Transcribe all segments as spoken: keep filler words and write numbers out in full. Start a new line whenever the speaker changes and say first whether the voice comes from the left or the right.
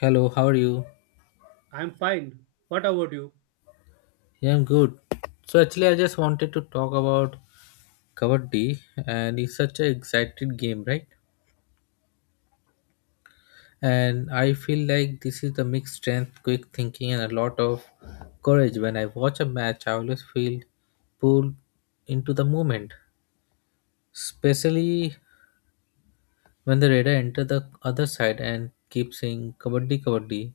left: Hello, how are you?
right: I'm fine. What about you?
left: Yeah, I'm good. So actually, I just wanted to talk about Kabaddi, and it's such an exciting game, right? And I feel like this is the mixed strength, quick thinking, and a lot of courage. When I watch a match, I always feel pulled into the moment, especially when the radar enter the other side and keep saying kabaddi kabaddi,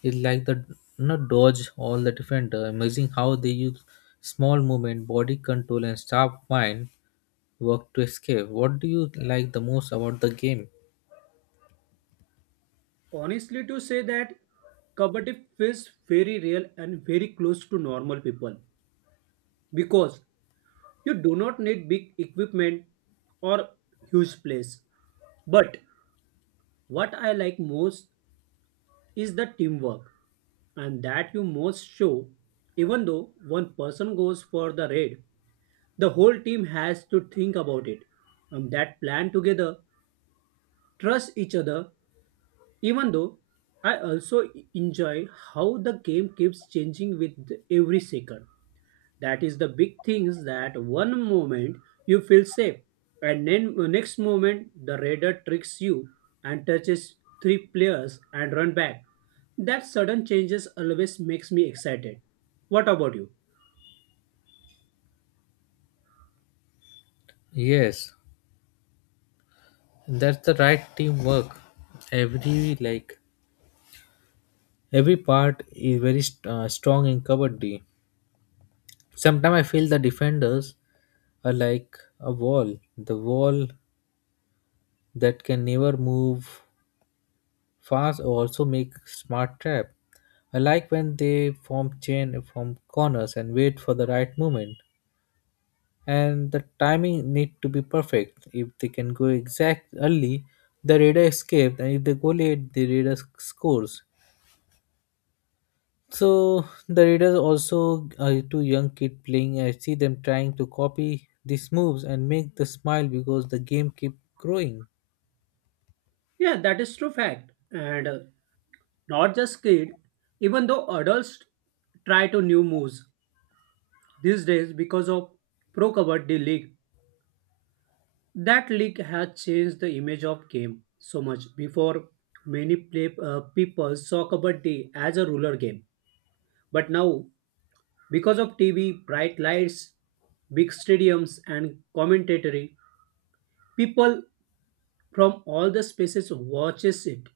left: it's like the not dodge all the defender. Amazing how they use small movement, body control, and sharp mind work to escape. What do you like the most about the game?
right: Honestly, to say that Kabaddi feels very real and very close to normal people because you do not need big equipment or huge place. But what I like most is the teamwork and that you most show. Even though one person goes for the raid, the whole team has to think about it and that plan together, trust each other, Even though I also enjoy how the game keeps changing with every second. That is the big things that one moment you feel safe and then uh, next moment the radar tricks you and touches three players and run back. That sudden changes always makes me excited. What about you?
left: Yes, that's the right teamwork. Every like every part is very st- uh, strong in kabaddi. Sometimes I feel the defenders are like a wall, the wall that can never move. Fans also make smart trap. I like when they form chain from corners and wait for the right moment. And the timing need to be perfect. If they can go exact early, the raider escapes, and if they go late, the raider sc- scores. So the raiders also are two young kid playing. I see them trying to copy these moves and make the smile because the game keep growing.
right: Yeah, that is true fact. And uh, not just kid, even though adults try to new moves these days because of pro kabaddi league. That leak has changed the image of game so much. Before, many play, uh, people saw Kabaddi as a ruler game. But now, because of T V, bright lights, big stadiums and commentary, people from all the spaces watches it.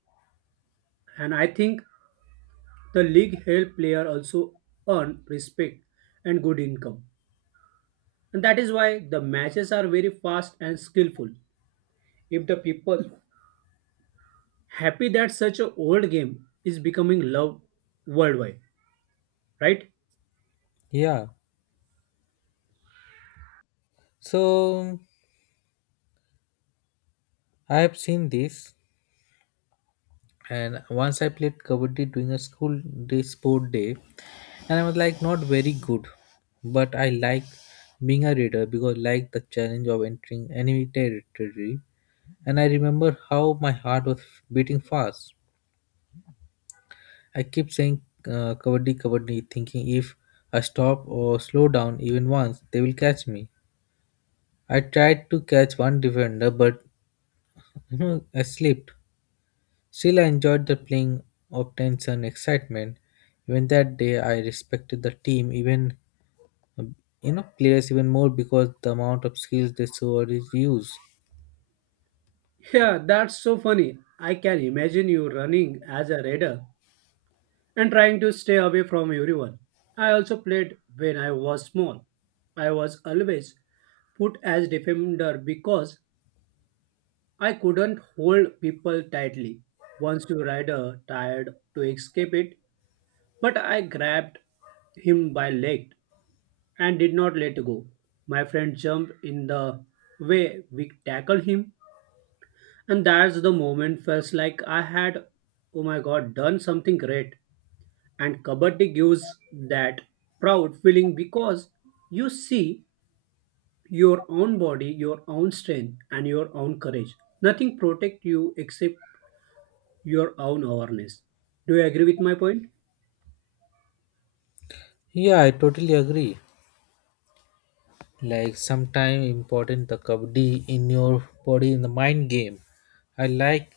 right: And I think the league help player also earn respect and good income. And that is why the matches are very fast and skillful. If the people happy that such an old game is becoming loved worldwide, right?
left: Yeah. So I have seen this, and once I played kabaddi during a school day sport day, and I was like not very good, but I like being a reader because I like the challenge of entering enemy territory. And I remember how my heart was beating fast. I kept saying uh, kabaddi kabaddi, thinking if I stop or slow down even once they will catch me. I tried to catch one defender, but you know I slipped. Still, I enjoyed the playing of tension, excitement. Even that day, I respected the team, even um, you know players even more because the amount of skills they showed is used.
right: Yeah, that's so funny. I can imagine you running as a raider and trying to stay away from everyone. I also played when I was small. I was always put as defender because I couldn't hold people tightly. Once your rider tried to escape it, but I grabbed him by leg and did not let go. My friend jumped in the way we tackled him, and that's the moment felt like I had, oh my god, done something great. And Kabaddi gives that proud feeling because you see your own body, your own strength, and your own courage. Nothing protect you except your own awareness. Do you agree with my point?
left: Yeah, I totally agree. Like sometime important the kabaddi in your body in the mind game. I like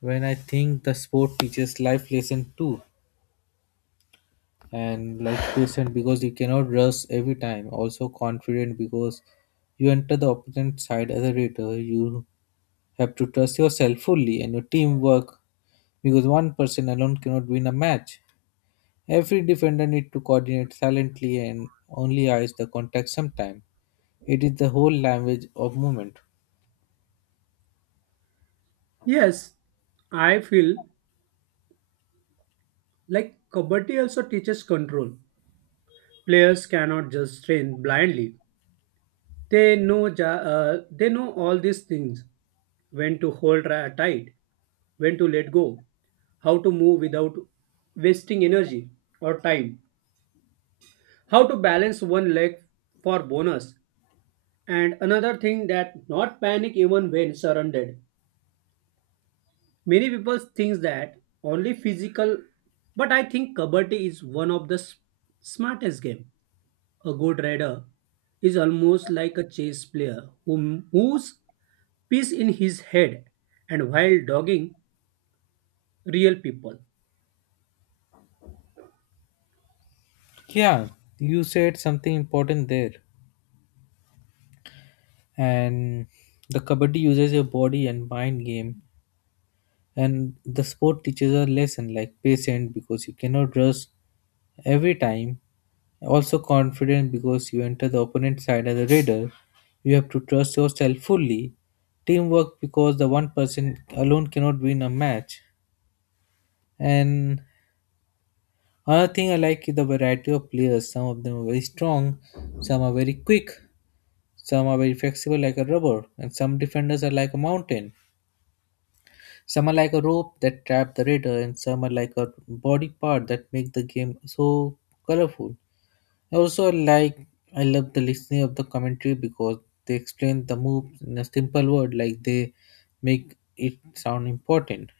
left: when I think the sport teaches life lesson too, and like patient because you cannot rush every time. Also confident because you enter the opponent side as a rater. You You have to trust yourself fully and your teamwork because one person alone cannot win a match. Every defender needs to coordinate silently and only eyes the contact sometime. It is the whole language of movement.
right: Yes, I feel like Kabaddi also teaches control. Players cannot just train blindly. They know ja- uh, they know all these things: when to hold ra- tight, when to let go, how to move without wasting energy or time, how to balance one leg for bonus, and another thing that not panic even when surrounded. Many people think that only physical, but I think kabaddi is one of the s- smartest game. A good rider is almost like a chess player who moves piece in his head and while dogging real people.
left: Yeah, you said something important there. And the kabaddi uses your body and mind game. And the sport teaches a lesson like patience because you cannot rush every time. Also confident because you enter the opponent's side as a raider. You have to trust yourself fully. Teamwork because the one person alone cannot win a match. And another thing I like is the variety of players. Some of them are very strong, some are very quick, some are very flexible like a rubber, and some defenders are like a mountain. Some are like a rope that trap the raider, and some are like a body part that make the game so colorful. I also like I love the listening of the commentary because they explain the moves in a simple word like they make it sound important.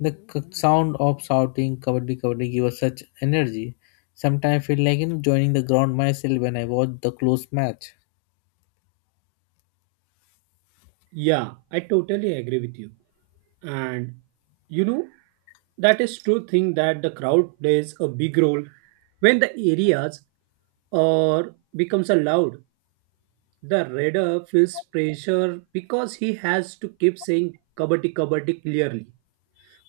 left: The c- sound of shouting kabaddi kabaddi give us such energy. Sometimes I feel like you know, joining the ground myself when I watch the close match.
right: Yeah, I totally agree with you. And you know, that is true thing that the crowd plays a big role when the areas or becomes a loud. The raider feels pressure because he has to keep saying kabaddi kabaddi clearly.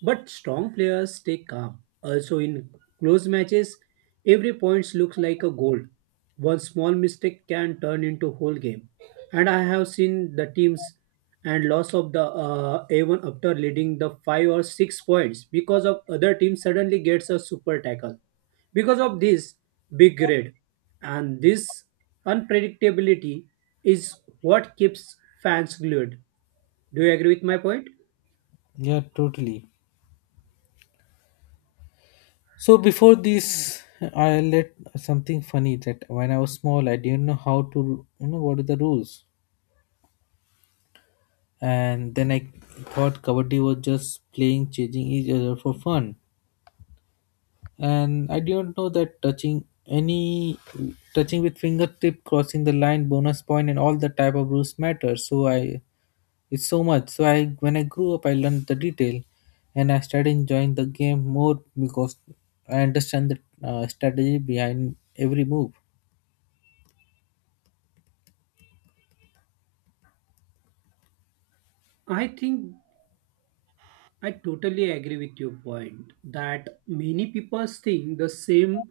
right: But strong players stay calm. Also, in close matches, every point looks like a goal. One small mistake can turn into whole game. And I have seen the teams and loss of the uh, A one after leading the five or six points because of other team suddenly gets a super tackle. Because of this big red, and this unpredictability is what keeps fans glued. Do you agree with my point?
left: Yeah, totally. So before this, I let something funny that when I was small, I didn't know how to you know what are the rules, and then I thought kabaddi was just playing, chasing each other for fun. And I didn't know that touching any touching with fingertip crossing the line bonus point and all the type of rules matter, so I it's so much, so I when I grew up I learned the detail and I started enjoying the game more because I understand the uh, strategy behind every move.
right: I think I totally agree with your point that many people think the same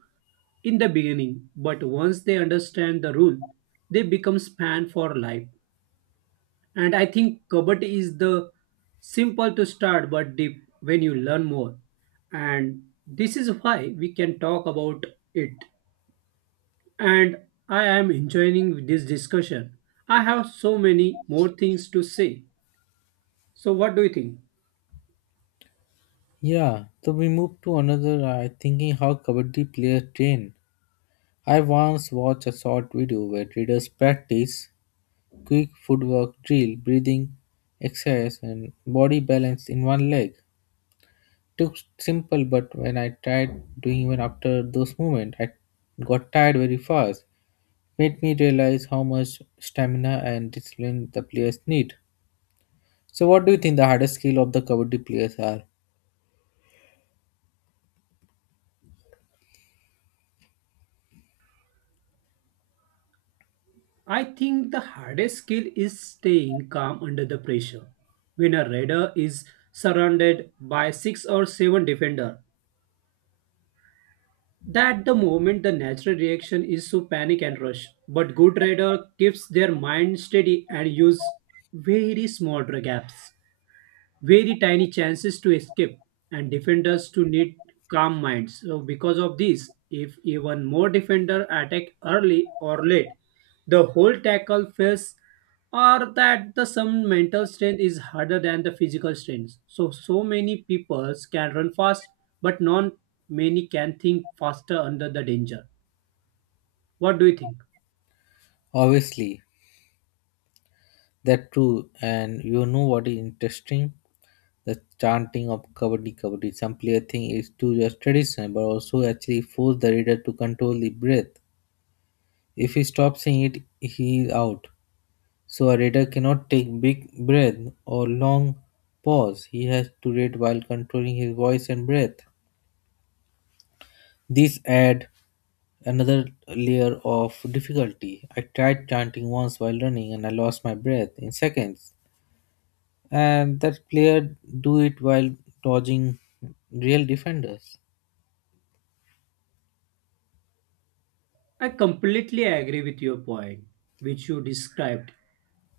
right: in the beginning, but once they understand the rule, they become span for life. And I think Kabaddi is the simple to start but deep when you learn more. And this is why we can talk about it. And I am enjoying this discussion. I have so many more things to say. So what do you think?
left: Yeah, so we move to another uh, thinking how kabaddi players train. I once watched a short video where traders practice quick footwork drill, breathing exercise, and body balance in one leg. Took simple, but when I tried doing even after those movements, I got tired very fast. Made me realize how much stamina and discipline the players need. So, what do you think the hardest skill of the kabaddi players are?
right: I think the hardest skill is staying calm under the pressure. When a raider is surrounded by six or seven defender, that the moment the natural reaction is to panic and rush. But good raider keeps their mind steady and use very small gaps, very tiny chances to escape, and defenders to need calm minds. So because of this, if even more defender attack early or late, the whole tackle fails or that the some mental strength is harder than the physical strength. So so many people can run fast, but not many can think faster under the danger. What do you think?
left: Obviously, that true, and you know what is interesting, the chanting of kabaddi kabaddi some player think it's too just traditional but also actually force the reader to control the breath. If he stops saying it, he is out. So a reader cannot take big breath or long pause. He has to read while controlling his voice and breath. This add another layer of difficulty. I tried chanting once while running and I lost my breath in seconds. And that player do it while dodging real defenders.
right: I completely agree with your point, which you described,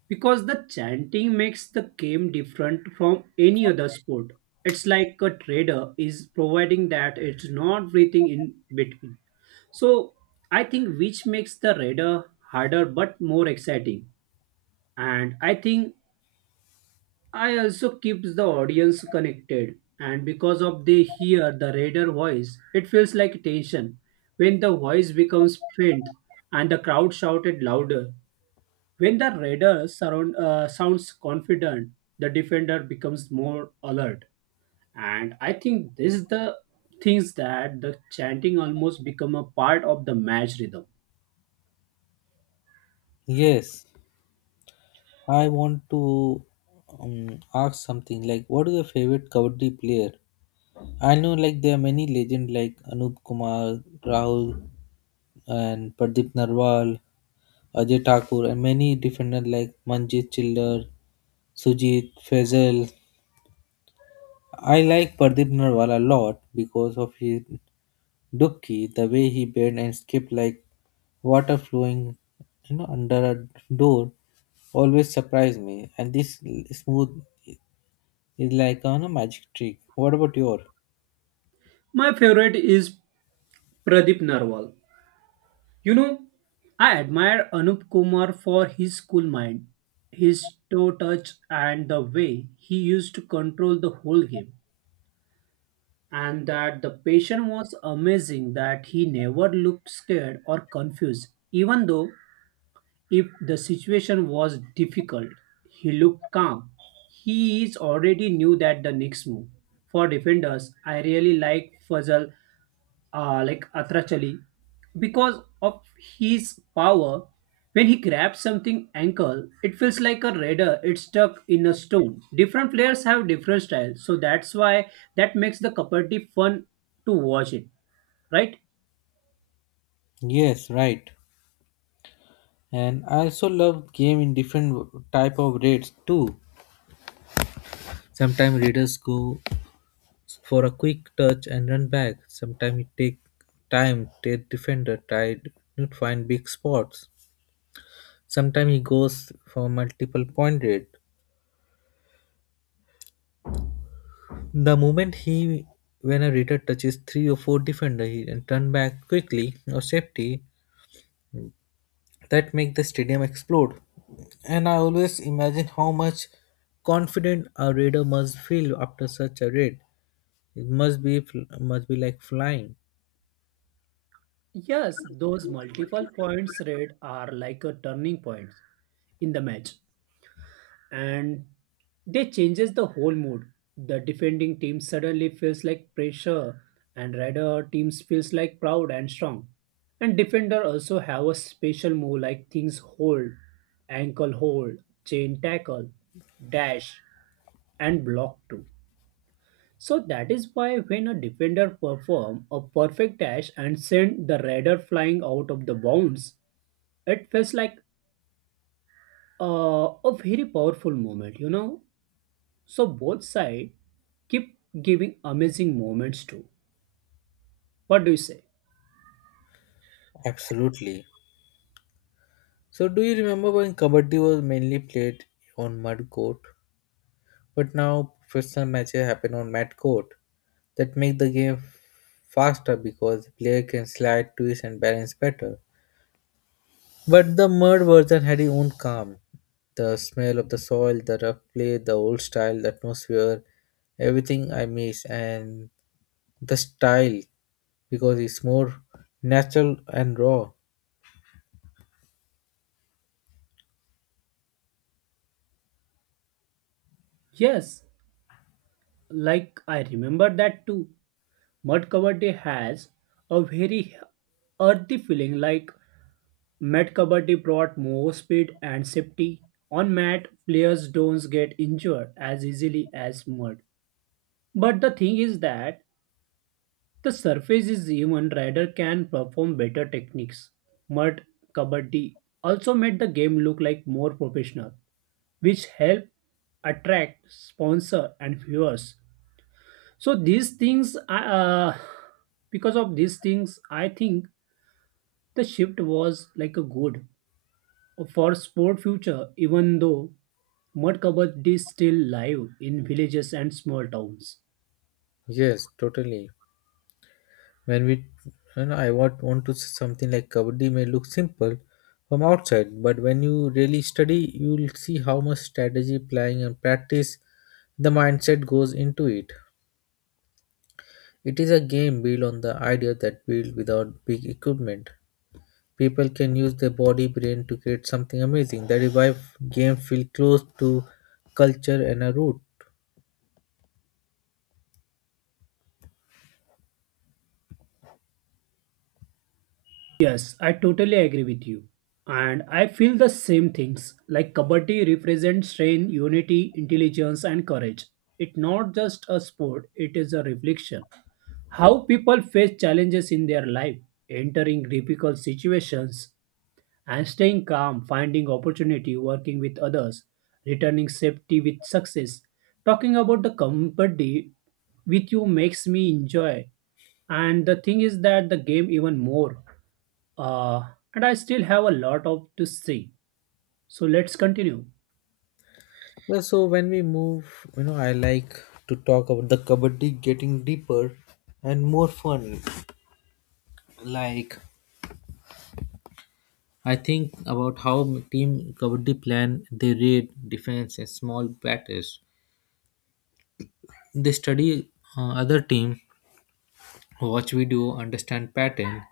right: because the chanting makes the game different from any other sport. It's like a trader is providing that it's not breathing in between. So I think which makes the radar harder but more exciting. And I think I also keeps the audience connected, and because of they hear the reader voice, it feels like tension. When the voice becomes faint and the crowd shouted louder, when the reader surround, uh, sounds confident, the defender becomes more alert. And I think this is the things that the chanting almost become a part of the match rhythm.
left: Yes, I want to um, ask something like what is your favorite kabaddi player. I know like there are many legends like Anup Kumar, Rahul and Pradeep Narwal, Ajay Thakur and many different uh, like Manjit Chillar, Sujit, Faisal. I like Pradeep Narwal a lot because of his dubki, the way he bent and skipped like water flowing, you know under a door, always surprised me, and this smooth is like on a, you know, magic trick. What about your?
right: My favorite is Pradeep Narwal. You know, I admire Anup Kumar for his cool mind, his toe touch, and the way he used to control the whole game. And that the patient was amazing that he never looked scared or confused. Even though if the situation was difficult, he looked calm. He is already knew that the next move. For defenders, I really like Fazal uh, like Atrachali, because of his power. When he grabs something ankle, it feels like a raider. It's stuck in a stone. Different players have different styles, so that's why that makes the Kabaddi fun to watch it, right?
left: Yes, right. And I also love game in different type of raids too. Sometimes raiders go for a quick touch and run back, sometimes it take time the defender tried to find big spots, sometimes he goes for multiple point raid. The moment he when a raider touches three or four defender he and turn back quickly or safety, that make the stadium explode. And I always imagine how much confident a raider must feel after such a raid. It must be fl- must be like flying.
right: Yes, those multiple points raid are like a turning point in the match, and they changes the whole mood. The defending team suddenly feels like pressure and rider teams feels like proud and strong. And defender also have a special move like things hold, ankle hold, chain tackle, dash and block too. So that is why when a defender perform a perfect dash and send the rider flying out of the bounds, it feels like uh, a very powerful moment, you know. So both side keep giving amazing moments too. What do you say?
left: Absolutely. So do you remember when kabaddi was mainly played on mud court, but now professional matches happen on mat court that make the game faster because the player can slide, twist, and balance better. But the mud version had its own charm. The smell of the soil, the rough play, the old style, the atmosphere, everything I miss, and the style because it's more natural and raw.
right: Yes, like I remember that too. Mud Kabaddi has a very earthy feeling like Mad Kabaddi brought more speed and safety. On mat, players don't get injured as easily as mud. But the thing is that the surface is even rider can perform better techniques. Mud Kabaddi also made the game look like more professional which help attract sponsor and viewers, so these things I, uh, because of these things I think the shift was like a good for sport future even though mud kabaddi is still live in villages and small towns.
left: Yes, totally. When we, you know, I want, want to say something like Kabaddi may look simple from outside, but when you really study, you'll see how much strategy, planning, and practice the mindset goes into it. It is a game built on the idea that built without big equipment. People can use their body brain to create something amazing. That is why game feel close to culture and a root.
right: Yes, I totally agree with you, and I feel the same things like kabaddi represents strength, unity, intelligence and courage. It's not just a sport, it is a reflection how people face challenges in their life, entering difficult situations and staying calm, finding opportunity, working with others, returning safety with success. Talking about the company with you makes me enjoy. And the thing is that the game even more. Uh, and I still have a lot of to say. So let's continue.
left: Well, so when we move, you know, I like to talk about the kabaddi getting deeper and more fun. Like I think about how team kabaddi plan they raid, defense, and small batters. They study uh, other team, watch video, understand pattern,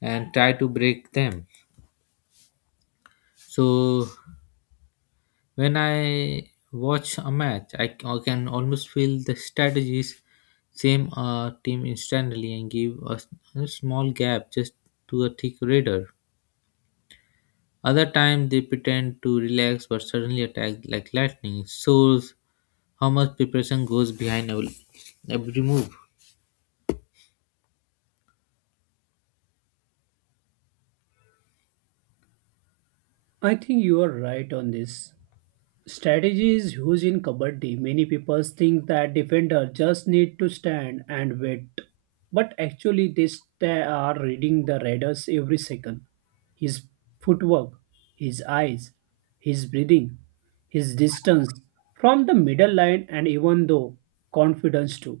left: and try to break them. So when I watch a match, I, c- I can almost feel the strategies same uh, team instantly and give a, s- a small gap just to a thick radar. Other time they pretend to relax but suddenly attack like lightning. It shows how much preparation goes behind every, every move.
right: I think you are right on this. Strategy is huge in kabaddi. Many people think that defender just need to stand and wait, but actually they sta- are reading the raiders every second. His footwork, his eyes, his breathing, his distance from the middle line, and even though confidence too.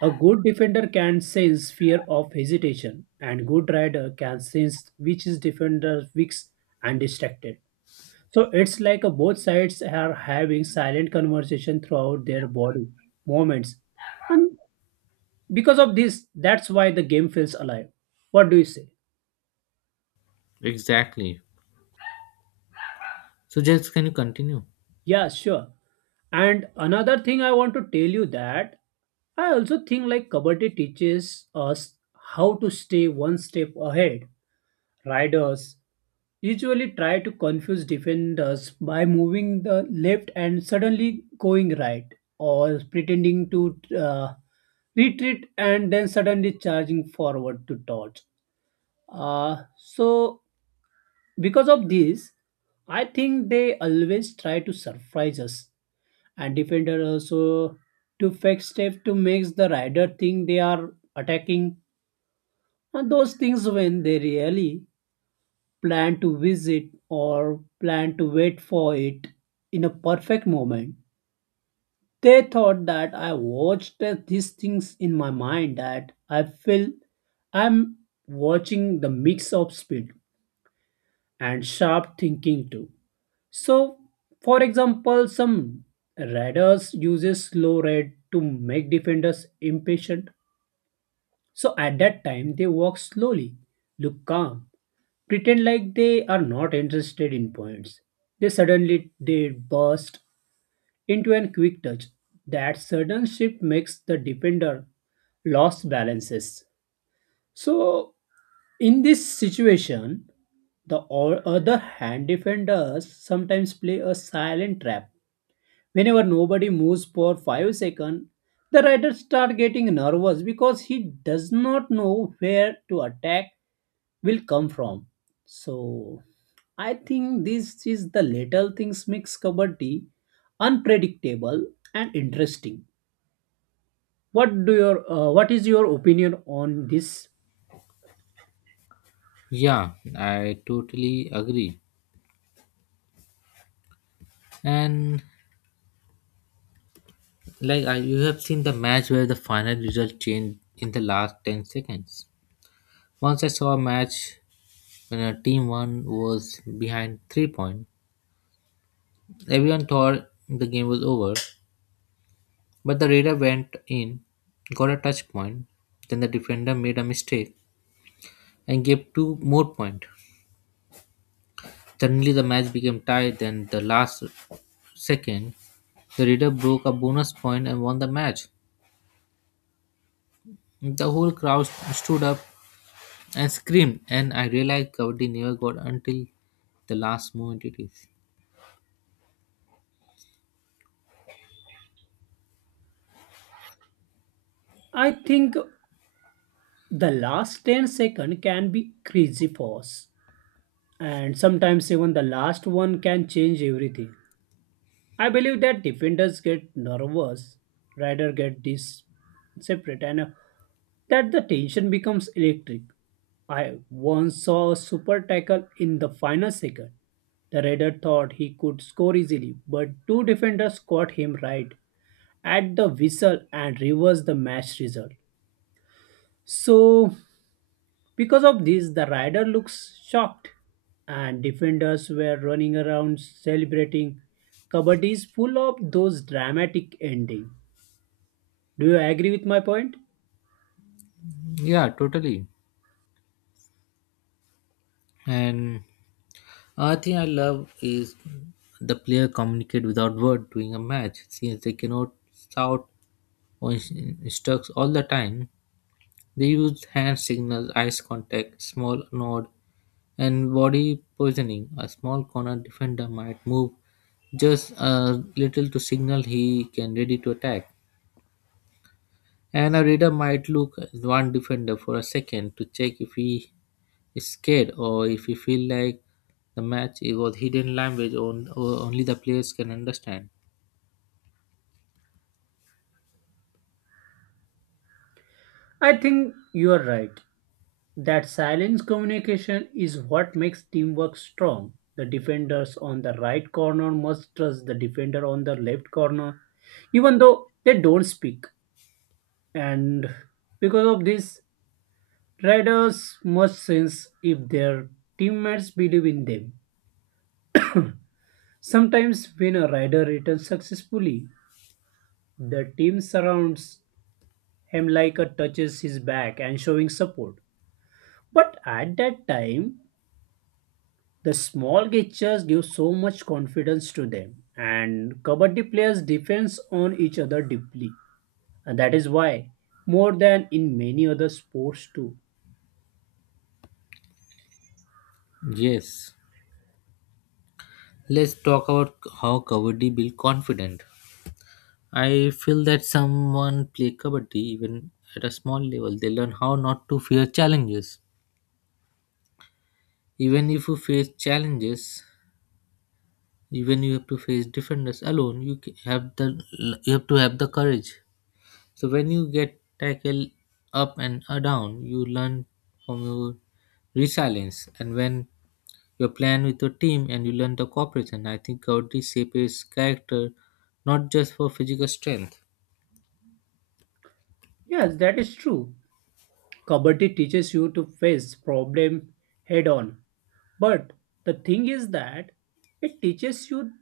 right: A good defender can sense fear of hesitation, and good rider can sense which is defender weak and distracted. So it's like uh, both sides are having silent conversation throughout their body moments. And because of this, that's why the game feels alive. What do you say?
left: Exactly. So just can you continue?
right: Yeah, sure. And another thing I want to tell you that I also think like Kabaddi teaches us how to stay one step ahead. Riders usually try to confuse defenders by moving the left and suddenly going right or pretending to uh, retreat and then suddenly charging forward to dodge, uh, so because of this I think they always try to surprise us, and defender also to fake step to make the rider think they are attacking and those things when they really plan to visit or plan to wait for it in a perfect moment. They thought that I watched that these things in my mind that I feel I'm watching the mix of speed and sharp thinking too. So, for example, some radars uses slow red to make defenders impatient. So at that time they walk slowly, look calm, pretend like they are not interested in points. They suddenly they burst into a quick touch. That sudden shift makes the defender lost balances. So in this situation, the o- other hand defenders sometimes play a silent trap. Whenever nobody moves for five seconds, the rider start getting nervous because he does not know where to attack will come from. So I think this is the little things makes kabaddi unpredictable and interesting. What do your uh, what is your opinion on this?
left: Yeah, I totally agree. And like I, you have seen the match where the final result changed in the last ten seconds. Once I saw a match when a team one was behind three points. Everyone thought the game was over, but the radar went in, got a touch point. Then the defender made a mistake and gave two more points. Suddenly the match became tied. Then the last second, the radar broke a bonus point and won the match. The whole crowd stood up and screamed, and I realized Kavadi never got until the last moment it is.
right: I think the last ten second can be crazy fast, and sometimes even the last one can change everything. I believe that defenders get nervous, rider get this separate, and uh, that the tension becomes electric. I once saw a super tackle in the final second. The raider thought he could score easily, but two defenders caught him right at the whistle and reversed the match result. So because of this, the rider looks shocked, and defenders were running around celebrating. Kabaddi is full of those dramatic ending. Do you agree with my point?
left: Yeah, totally. And I think I love is the player communicate without word during a match since they cannot shout or in- instruct all the time. They use hand signals, eyes contact, small nod, and body positioning. A small corner defender might move just a little to signal he can ready to attack. And a reader might look at one defender for a second to check if he scared or if you feel like the match it was hidden language on, or only the players can understand.
right: I think you are right. That silence communication is what makes teamwork strong. The defenders on the right corner must trust the defender on the left corner, even though they don't speak. And because of this, Riders must sense if their teammates believe in them. Sometimes, when a rider returns successfully, the team surrounds him like a touches his back and showing support. But at that time, the small gestures give so much confidence to them, and kabaddi players depends on each other deeply, and that is why more than in many other sports too.
left: Yes. Let's talk about how kabaddi build confident. I feel that someone play kabaddi even at a small level. They learn how not to fear challenges. Even if you face challenges, even you have to face defenders alone, you ca- have the you have to have the courage. So when you get tackle up and uh, down, you learn from your resilience. And when you plan with your team and you learn the cooperation, I think Gaudi shapes character not just for physical strength,
right: Yes, that is true. Kabaddi teaches you to face problem head on. But the thing is that it teaches you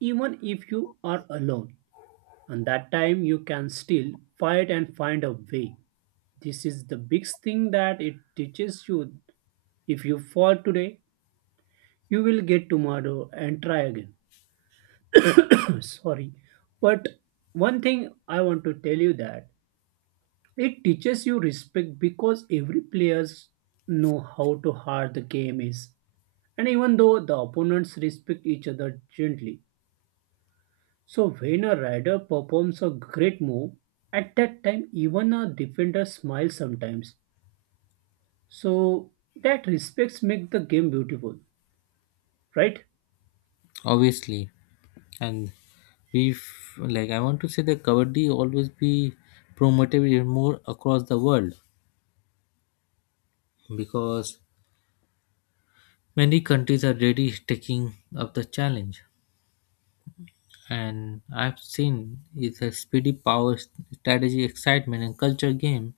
right: even if you are alone. And that time you can still fight and find a way. This is the biggest thing that it teaches you. If you fall today, you will get tomorrow and try again. Sorry. But one thing I want to tell you that it teaches you respect because every players know how to hard the game is. And even though the opponents respect each other gently, so when a rider performs a great move, at that time even a defender smiles sometimes. So that respects make the game beautiful, right?
left: obviously. And we f- like I want to say that Kabaddi always be promoted even more across the world because many countries are already taking up the challenge. And I've seen it's a speedy power s- strategy, excitement, and culture game.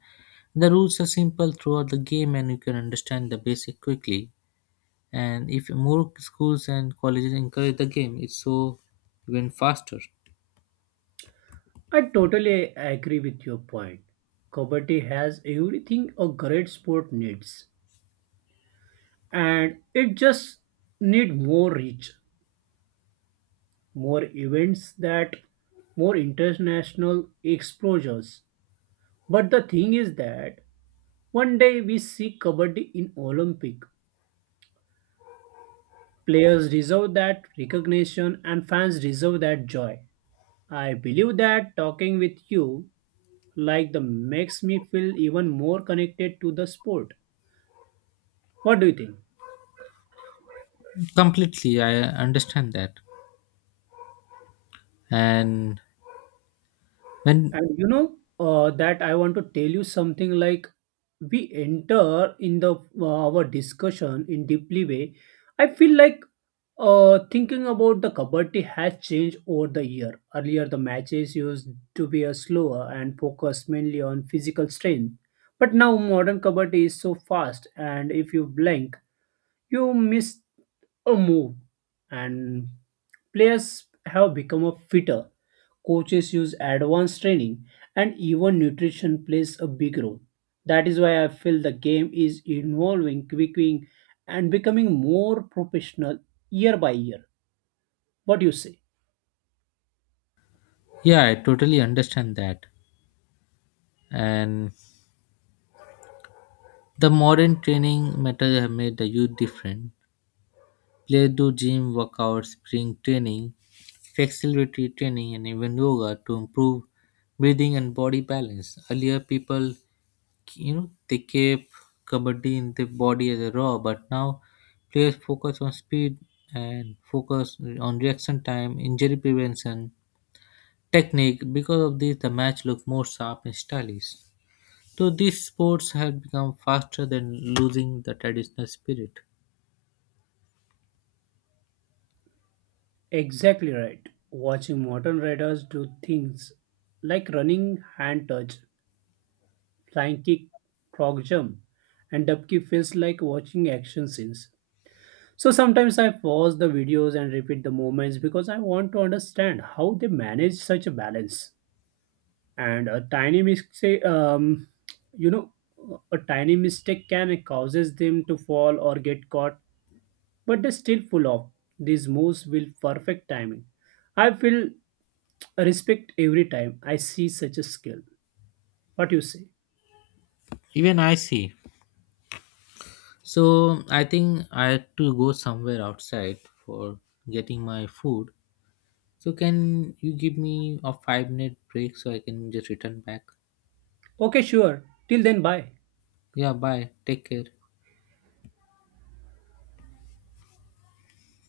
left: The rules are simple throughout the game, and you can understand the basic quickly. And if more schools and colleges encourage the game, it's so even faster.
right: I totally agree with your point. Kabaddi has everything a great sport needs, and it just need more reach, more events that more international exposures. But the thing is that one day we see Kabaddi in Olympic. Players deserve that recognition and fans deserve that joy. I believe that talking with you like the makes me feel even more connected to the sport. What do you think?
left: Completely, I understand that, and when
right: And you know uh, that I want to tell you something like we enter in the uh, our discussion in deeply way. I feel like Uh, thinking about the kabaddi has changed over the year. Earlier, the matches used to be a slower and focused mainly on physical strength. But now, modern kabaddi is so fast, and if you blink, you miss a move. And players have become a fitter. Coaches use advanced training, and even nutrition plays a big role. That is why I feel the game is evolving, quickening, and becoming more professional year by year. What do you say?
left: yeah, I totally understand that. And the modern training methods have made the youth different. They do gym workouts, spring training, flexibility training, and even yoga to improve breathing and body balance. Earlier, people, you know, they kept kabaddi in their body as a raw, but now players focus on speed and focus on reaction time, injury prevention, technique. Because of this, the match look more sharp and stylish. So these sports have become faster than losing the traditional spirit.
right: Exactly right. Watching modern riders do things like running hand touch, flying kick, frog jump, and dubkick feels like watching action scenes. So sometimes I pause the videos and repeat the moments because I want to understand how they manage such a balance. And a tiny mistake, um, you know, a tiny mistake can causes them to fall or get caught, but they still pull off these moves with perfect timing. I feel Respect every time I see such a skill. What you say?
left: Even I see, so I think I had to go somewhere outside for getting my food. So can you give me a five minute break so I can just return back?
right: Okay, sure. Till then, bye.
left: Yeah, bye. Take care.